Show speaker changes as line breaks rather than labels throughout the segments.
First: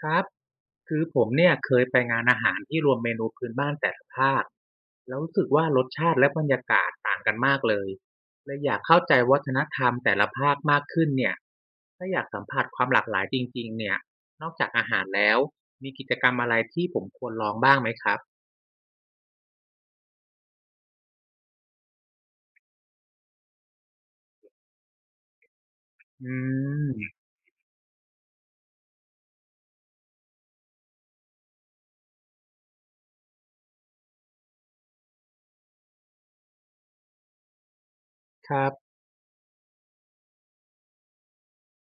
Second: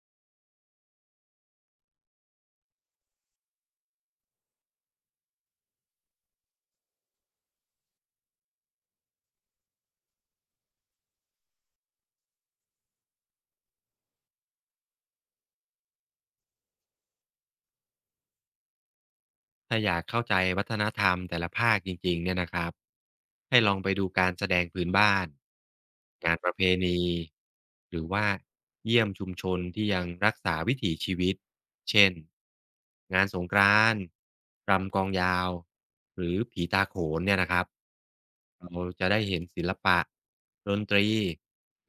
ครับคือผมเนี่ยเคยไปงานอาหารที่รวมเมนูพื้นบ้านแต่ละภาคแล้วรู้สึกว่ารสชาติและบรรยากาศต่างกันมากเลยเลยอยากเข้าใจวัฒนธรรมแต่ละภาคมากขึ้นเนี่ยถ้าอยากสัมผัสความหลากหลายจริงๆเนี่ยนอกจากอาหารแล้วมีกิจกรรมอะไรที่ผมควรลองบ้างไหมครับ
ถ้าอยากเข้าใจวัฒนธรรมแต่ละภาคจริงๆเนี่ยนะครับให้ลองไปดูการแสดงพื้นบ้าน
อื
งานประเพณี
ม
หรือว่าเยี่ยมชุมชนที่ยังรักษาวิถีชีวิตเช่นงานสงกรานต์รำกลองยาวหรือผีตาโขนเนี่ยนะครับ
ครั
เรา
บ
จะได้เห็นศิลปะดนตรี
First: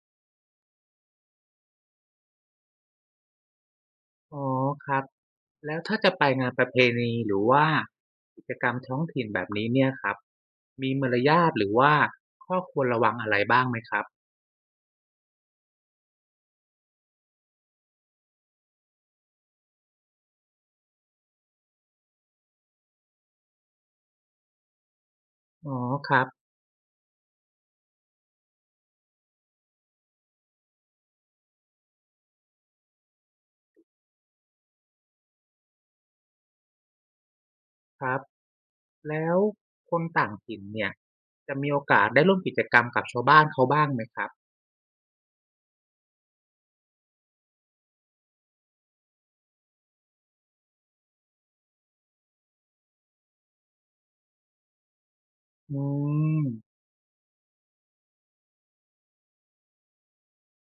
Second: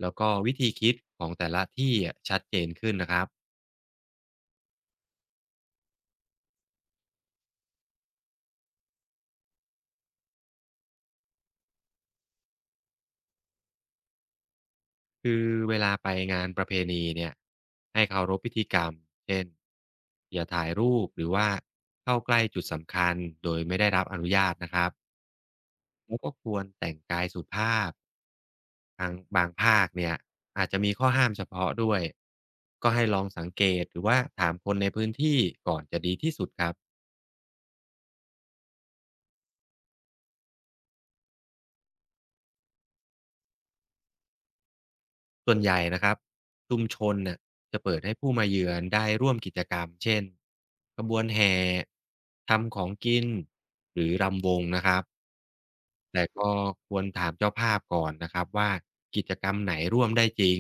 แล้วก็วิธีคิดของแต่ละที่อะชัดเจนขึ้นนะครับ
อ๋อครับแล้วถ้าจะไปงานประเพณีหรือว่ากิจกรรมท้องถิ่นแบบนี้เนี่ยครับมีมารยาทหรือว่าข้อควรระวังอะไรบ้างไหมครับ
คือเวลาไปงานประเพณีเนี่ยให้เคารพพิธีกรรม เช่นอย่าถ่ายรูปหรือว่าเข้าใกล้จุดสำคัญโดยไม่ได้รับอนุญาตนะครับ
อ๋อค
แล้ว
รับ
ก็ควรแต่งกายสุภาพทางบางภาคเนี่ยอาจจะมีข้อห้ามเฉพาะด้วยก็ให้ลองสังเกตหรือว่าถามคนในพื้นที่ก่อนจะดีที่สุดครับ
ครับแล้วคนต่างถิ่นเนี่ยจะมีโอกาสได้ร่วมกิจกรรมกับชาวบ้านเขาบ้างไหมครับ
ส่วนใหญ่นะครับชุมชนน่ะจะเปิดให้ผู้มาเยือนได้ร่วมกิจกรรมเช่นขบวนแห่ทำของกินหรือรำวงนะครับ
อื
แต่
ม
ก็ควรถามเจ้าภาพก่อนนะครับว่ากิจกรรมไหนร่วมได้จริง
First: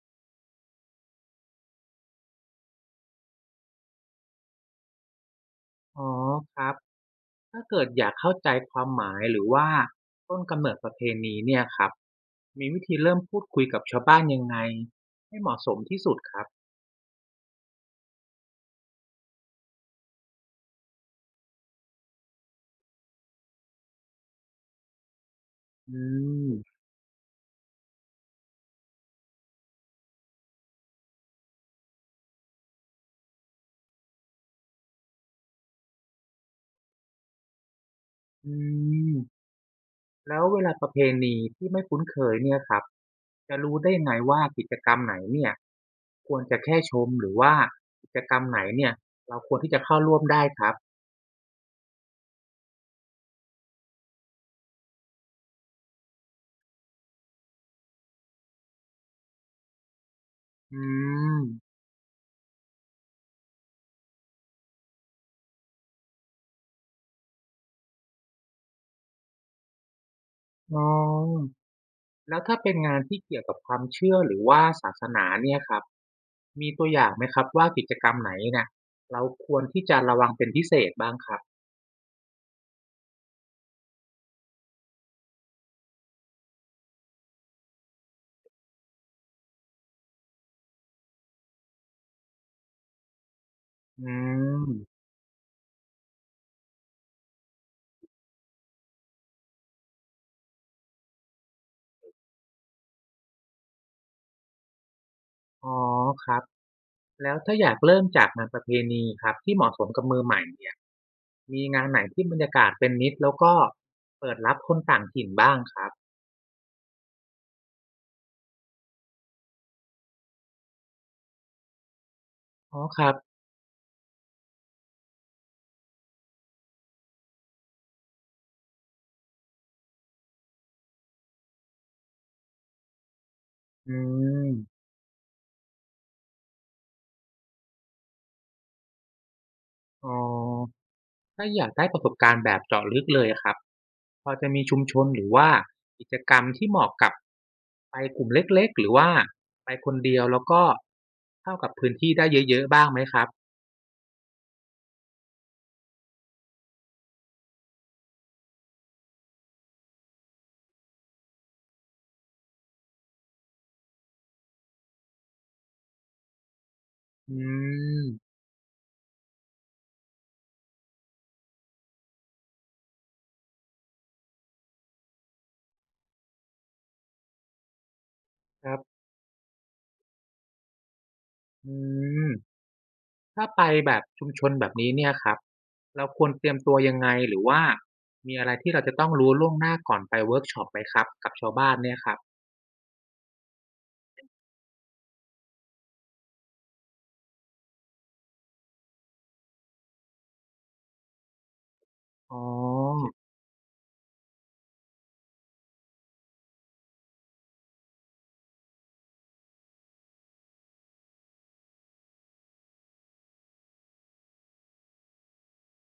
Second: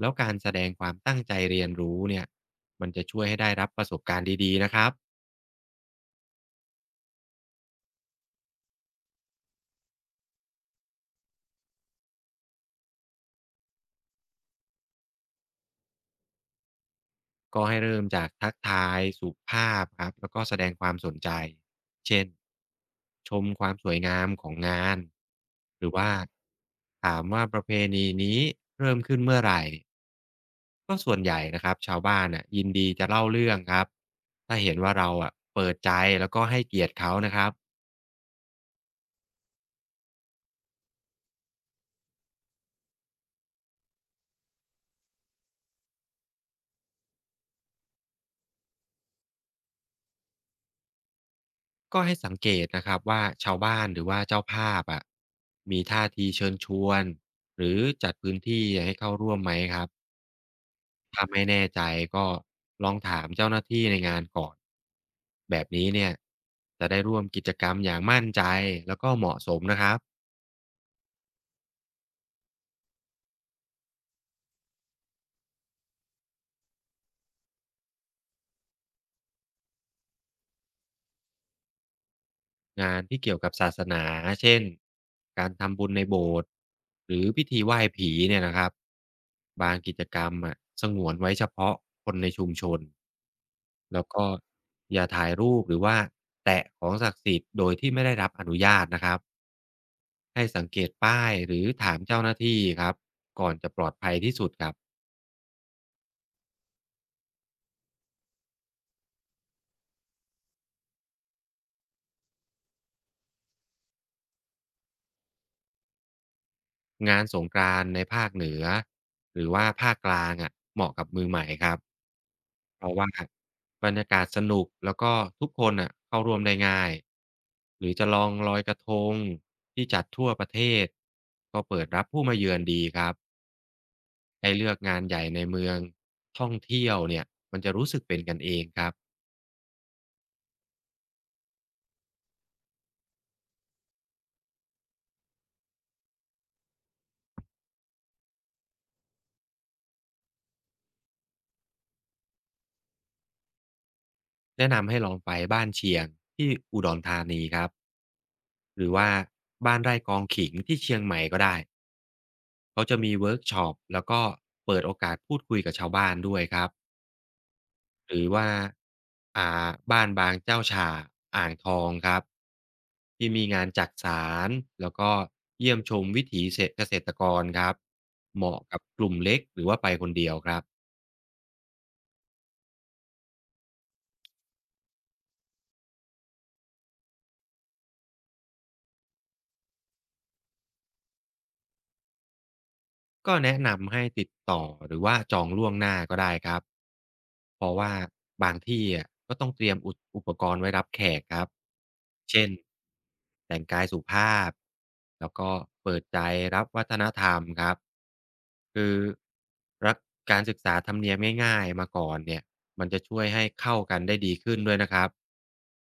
แล้วการแสดงความตั้งใจเรียนรู้เนี่ยมันจะช่วยให้ได้รับประสบการณ์ดีๆนะครับ
อ๋อครับถ้าเกิดอยากเข้าใจความหมายหรือว่าต้นกำเนิดประเพณีเนี่ยครับมีวิธีเริ่มพูดคุยกับชาวบ้านยังไงให้เหมาะสมที่สุดครับ
ก็ให้เริ่มจากทักทายสุภาพครับแล้วก็แสดงความสนใจเช่นชมความสวยงามของงานหรือ
อื
ว่า
ม
ถามว่าประเพณีนี้เริ่มขึ้นเมื่อไหร่ ก็ส่วนใหญ่นะครับชาวบ้านน่ะยินดีจะเล่าเรื่องครับถ้าเห็นว่าเราอ่ะเปิดใจแล้วก็ให้เกียรติเขานะครับ
อืมแล้วเวลาประเพณีที่ไม่คุ้นเคยเนี่ยครับจะรู้ได้ยังไงว่ากิจกรรมไหนเนี่ยควรจะแค่ชมหรือว่ากิจกรรมไหนเนี่ยเราควรที่จะเข้าร่วมได้ครับ
ก็ให้สังเกตนะครับว่าชาวบ้านหรือว่าเจ้าภาพอ่ะมีท่าทีเชิญชวนหรือจัดพื้นที่ให้เข้าร่วมไหมครับ
อื
ถ้า
ม
ไม่แน่ใจก็ลองถามเจ้าหน้าที่ในงานก่อนแบบนี้เนี่ยจะได้ร่วมกิจกรรมอย่างมั่นใจแล้วก็เหมาะสมนะครับ
อ๋อแล้วถ้าเป็นงานที่เกี่ยวกับความเชื่อหรือว่าศาสนาเนี่ยครับมีตัวอย่างไหมครับว่ากิจกรรมไหนเนี่ยเราควรที่จะระวังเป็นพิเศษบ้างครับ
งานที่เกี่ยวกับศาสนาเช่นการทำบุญในโบสถ์หรือพิธีไหว้ผีเนี่ยนะครับบางกิจกรรมอะสงวนไว้เฉพาะคนในชุมชนแล้
อื
วก็อ
ม
ย่าถ่ายรูปหรือว่าแตะของศักดิ์สิทธิ์โดยที่ไม่ได้รับอนุญาตนะครับให้สังเกตป้ายหรือถามเจ้าหน้าที่ครับก่อนจะปลอดภัยที่สุดครับ
อ๋อครับ แล้วถ้าอยากเริ่มจากงานประเพณีครับที่เหมาะสมกับมือใหม่เนี่ยมีงานไหนที่บรรยากาศเป็นมิตรแล้วก็เปิดรับคนต่างถิ่นบ้างครับ
งานสงกรานต์ในภาคเหนือหรือว่าภาคกลางอะเหมาะกับมือใหม่ครับ
อ๋อ
เพราะ
ค
ว่า
รับ
บรรยากาศสนุกแล้วก็ทุกคนน่ะเข้าร่วมได้ง่ายหรือจะลองลอยกระทงที่จัดทั่วประเทศก็เปิดรับผู้มาเยือนดีครับ
อื
ให้
ม
เลือกงานใหญ่ในเมืองท่องเที่ยวเนี่ยมันจะรู้สึกเป็นกันเองครับ
อ๋อถ้าอยากได้ประสบการณ์แบบเจาะลึกเลยครับพอจะมีชุมชนหรือว่ากิจกรรมที่เหมาะกับไปกลุ่มเล็กๆหรือว่าไปคนเดียวแล้วก็เข้ากับพื้นที่ได้เยอะๆบ้างไหมครับ
แนะนำให้ลองไปบ้านเชียงที่อุดรธานีครับหรือว่าบ้านไร่กองขิงที่เชียงใหม่ก็ได้เขาจะมีเวิร์กช็อปแล้วก็เปิดโอกาสพูดคุยกับชาวบ้านด้วยครับ
อื
หรือ
ม
ว่าบ้านบางเจ้าฉ่าอ่างทองครับที่มีงานจักสารแล้วก็เยี่ยมชมวิถีเกษตรกรครับเหมาะ
ครั
กับ
บ
กลุ่มเล็กหรือว่าไปคนเดียวครับ
อืม ถ้าไปแบบชุมชนแบบนี้เนี่ยครับเราควรเตรียมตัวยังไงหรือว่ามีอะไรที่เราจะต้องรู้ล่วงหน้าก่อนไปเวิร์กช็อปไหมครับกับชาวบ้านเนี่ยครับ
ก็แนะนำให้ติดต่อหรือว่าจองล่วงหน้าก็ได้ครับเพราะว่าบางที่อะก็ต้องเตรียมอุปกรณ์ไว้รับแขกครับ
อ๋
เช่น
อ
แต่งกายสุภาพแล้วก็เปิดใจรับวัฒนธรรมครับคือรักการศึกษาธรรมเนียมง่ายๆมาก่อนเนี่ยมันจะช่วยให้เข้ากันได้ดีขึ้นด้วยนะครับ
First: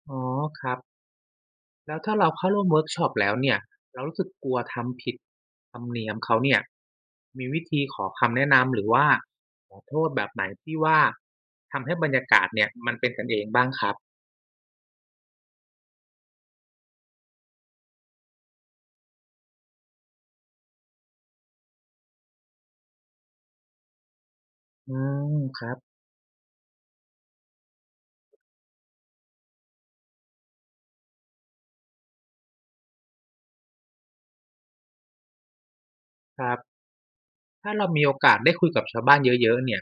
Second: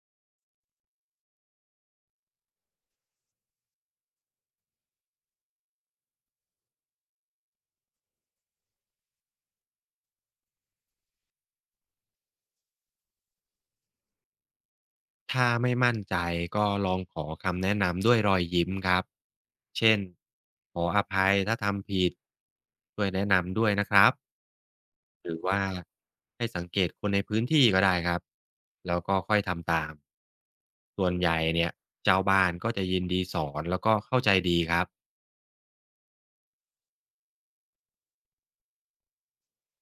อ๋อครับแล้วถ้าเราเข้าร่วมเวิร์กช็อปแล้วเนี่ยเรารู้สึกกลัวทำผิดธรรมเนียมเขาเนี่ยมีวิธีขอคำแนะนำหรือว่าขอโทษแบบไหนที่ว่าทำให้บรรยากาศเนี่ยมันเป็นกันเองบ้างครับ
ถ้าไม่มั่นใจก็ลองขอคำแนะนำด้วยรอยยิ้มครับ เช่น ขออภัยถ้าทำผิดช่วยแนะนำด้วยนะครับ
อื
ห
ม
รือ
ค
ว่า
รับ
ให้สังเกตคนในพื้นที่ก็ได้ครับ แล้วก็ค่อยทำตาม ส่วนใหญ่เนี่ยเจ้าบ้านก็จะยินดีสอนแล้วก็เข้าใจดีครับ
ครับ ถ้าเรามีโอกาสได้คุยกับชาวบ้านเยอะๆเนี่ย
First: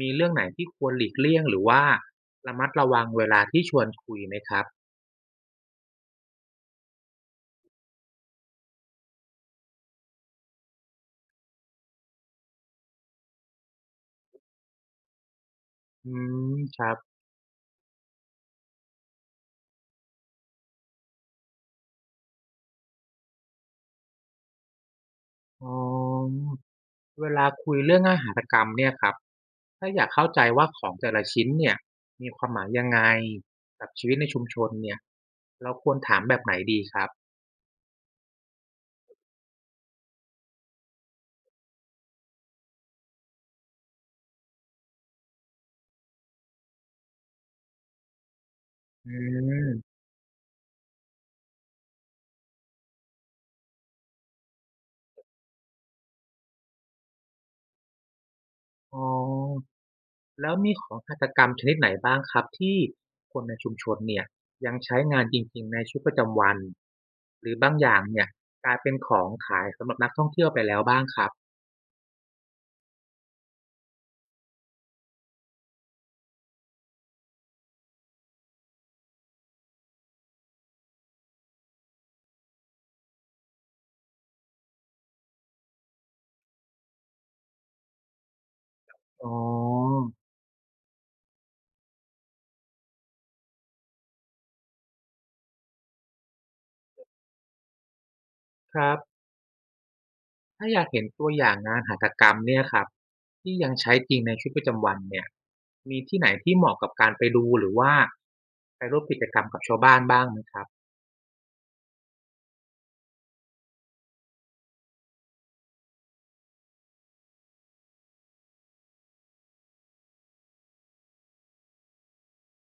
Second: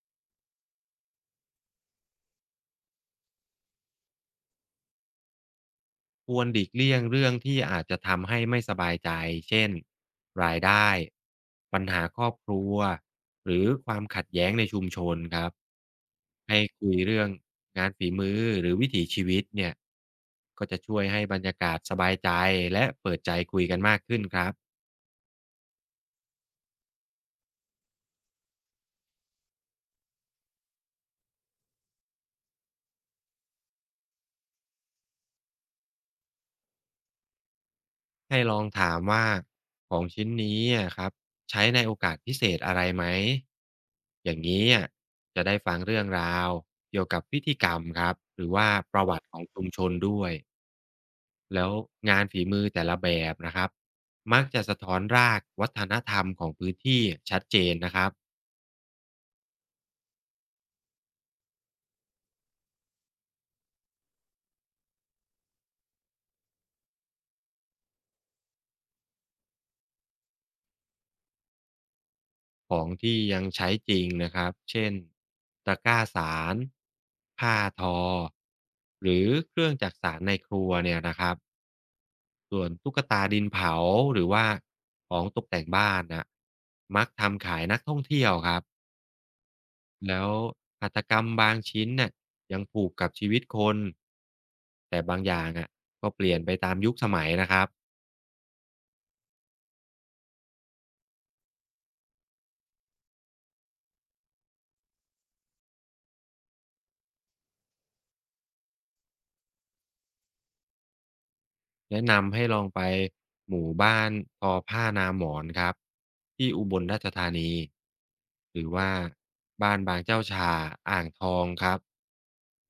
มีเรื่องไหนที่ควรหลีกเลี่ยงหรือว่าระมัดระวังเวลาที่ชวนคุยไหมครับ
ควรหลีกเลี่ยงเรื่องที่อาจจะทำให้ไม่สบายใจ เช่น รายได้ ปัญหาครอบครัว หรือความขัดแย้งในชุมชนครับ
อืม
ให้
ค
คุ
รับ
ยเรื่องงานฝีมือหรือวิถีชีวิตเนี่ย ก็จะช่วยให้บรรยากาศสบายใจและเปิดใจคุยกันมากขึ้นครับ
อ๋อเวลาคุยเรื่องอาหารกรรมเนี่ยครับถ้าอยากเข้าใจว่าของแต่ละชิ้นเนี่ยมีความหมายยังไงกับชีวิตในชุมชนเนี่ยเราควรถามแบบไหนดีครับ
ให้ลองถามว่าของชิ้นนี้อะครับใช้ในโอกาสพิเศษอะไรไหมอย่างนี้อะจะได้ฟังเรื่องราวเกี่ยวกับพิธีกรรมครับหรือว่าประ
อื
วัติของชุมช
ม
นด้วยแล้วงานฝีมือแต่ละแบบนะครับมักจะสะท้อนรากวัฒนธรรมของพื้นที่ชัดเจนนะครับ
อ๋อ แล้วมีของหัตถกรรมชนิดไหนบ้างครับที่คนในชุมชนเนี่ยยังใช้งานจริงๆในชีวิตประจำวันหรือบางอย่างเนี่ยกลายเป็นของขายสำหรับนักท่องเที่ยวไปแล้วบ้างครับ
ของที่ยังใช้จริงนะครับเช่นตะกร้าสารผ้าทอหรือเครื่องจักสารในครัวเนี่ยนะครับ ส่วนตุ๊กตาดินเผาหรือว่าของตกแต่งบ้านน่ะมักทำขายนักท่องเที่ยวครับ
อ๋อ
แล้วหัตถกรรมบางชิ้นน่ะยังผูกกับชีวิตคนแต่บางอย่างอะก็เปลี่ยนไปตามยุคสมัยนะครับ
ครับถ้าอยากเห็นตัวอย่างงานหัตถกรรมเนี่ยครับที่ยังใช้จริงในชีวิตประจำวันเนี่ยมีที่ไหนที่เหมาะกับการไปดูหรือว่าไปร่วมกิจกรรมกับชาวบ้านบ้างไหมครับ
แนะนำให้ลองไปหมู่บ้านทอผ้านาหมอนครับที่อุบลราชธานีหรือว่าบ้านบางเจ้าชาอ่างทองครับ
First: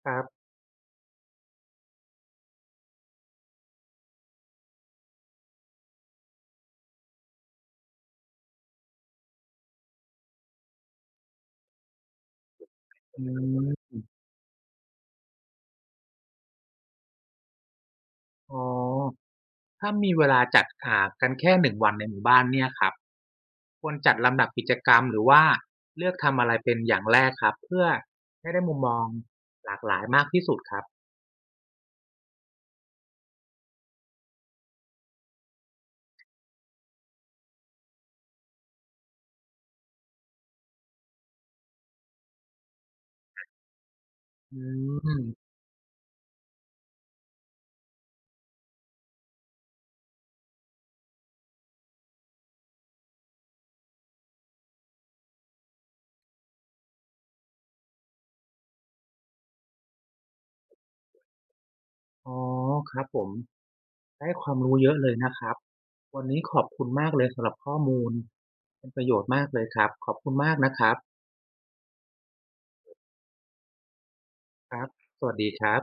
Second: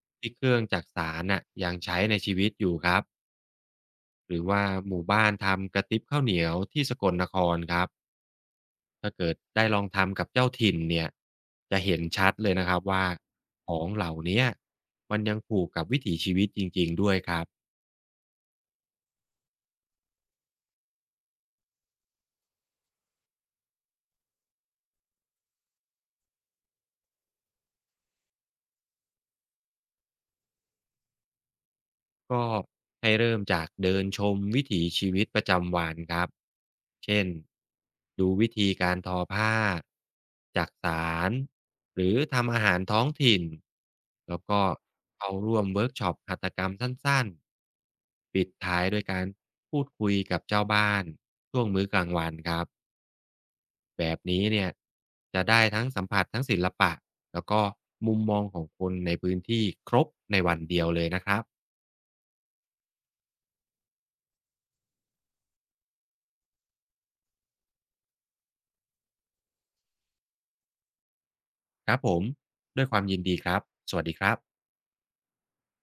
ครั
ที่
บ
เครื่องจักสานน่ะยังใช้ในชีวิตอยู่ครับ หรือว่าหมู่บ้านทำกระติบข้าวเหนียวที่สกลนครครับถ้าเกิดได้ลองทำกับเจ้าถิ่นเนี่ยจะเห็นชัดเลยนะครับว่า
อื
ของ
ม
เหล่าเนี้ยมันยังผูกกับวิถีชีวิตจริงๆด้วยครับ
อ๋อถ้ามีเวลาจัดกันแค่1 วันในหมู่บ้านเนี่ยครับ ควรจัดลำดับกิจกรรมหรือว่าเลือกทำอะไรเป็นอย่างแรกครับเพื่อให้ได้มุมมองหลากหลายมากที่สุดครับ
ก็ให้เริ่มจากเดินชมวิถีชีวิตประจำวันครับ เช่นดูวิธีการทอผ้าจักสาร หรือทำอาหารท้องถิ่น แล้ว
อื
ก็
ม
เข้าร่วมเวิร์กช็อปหัตถกรรมสั้น ๆ ปิดท้ายด้วยการพูดคุยกับเจ้าบ้านช่วงมื้อกลางวันครับ แบบนี้เนี่ยจะได้ทั้งสัมผัสทั้งศิลปะแล้วก็มุมมองของคนในพื้นที่ครบในวันเดียวเลยนะครับ
อ๋อครับผมได้ความรู้เยอะเลยนะครับวันนี้ขอบคุณมากเลยสำหรับข้อมูลเป็นประโยชน์มากเลยครับขอบคุณมากนะครับ
ครับผมด้วยความยินดีครับสวัสดีครับ
ครับสวัสดีครับ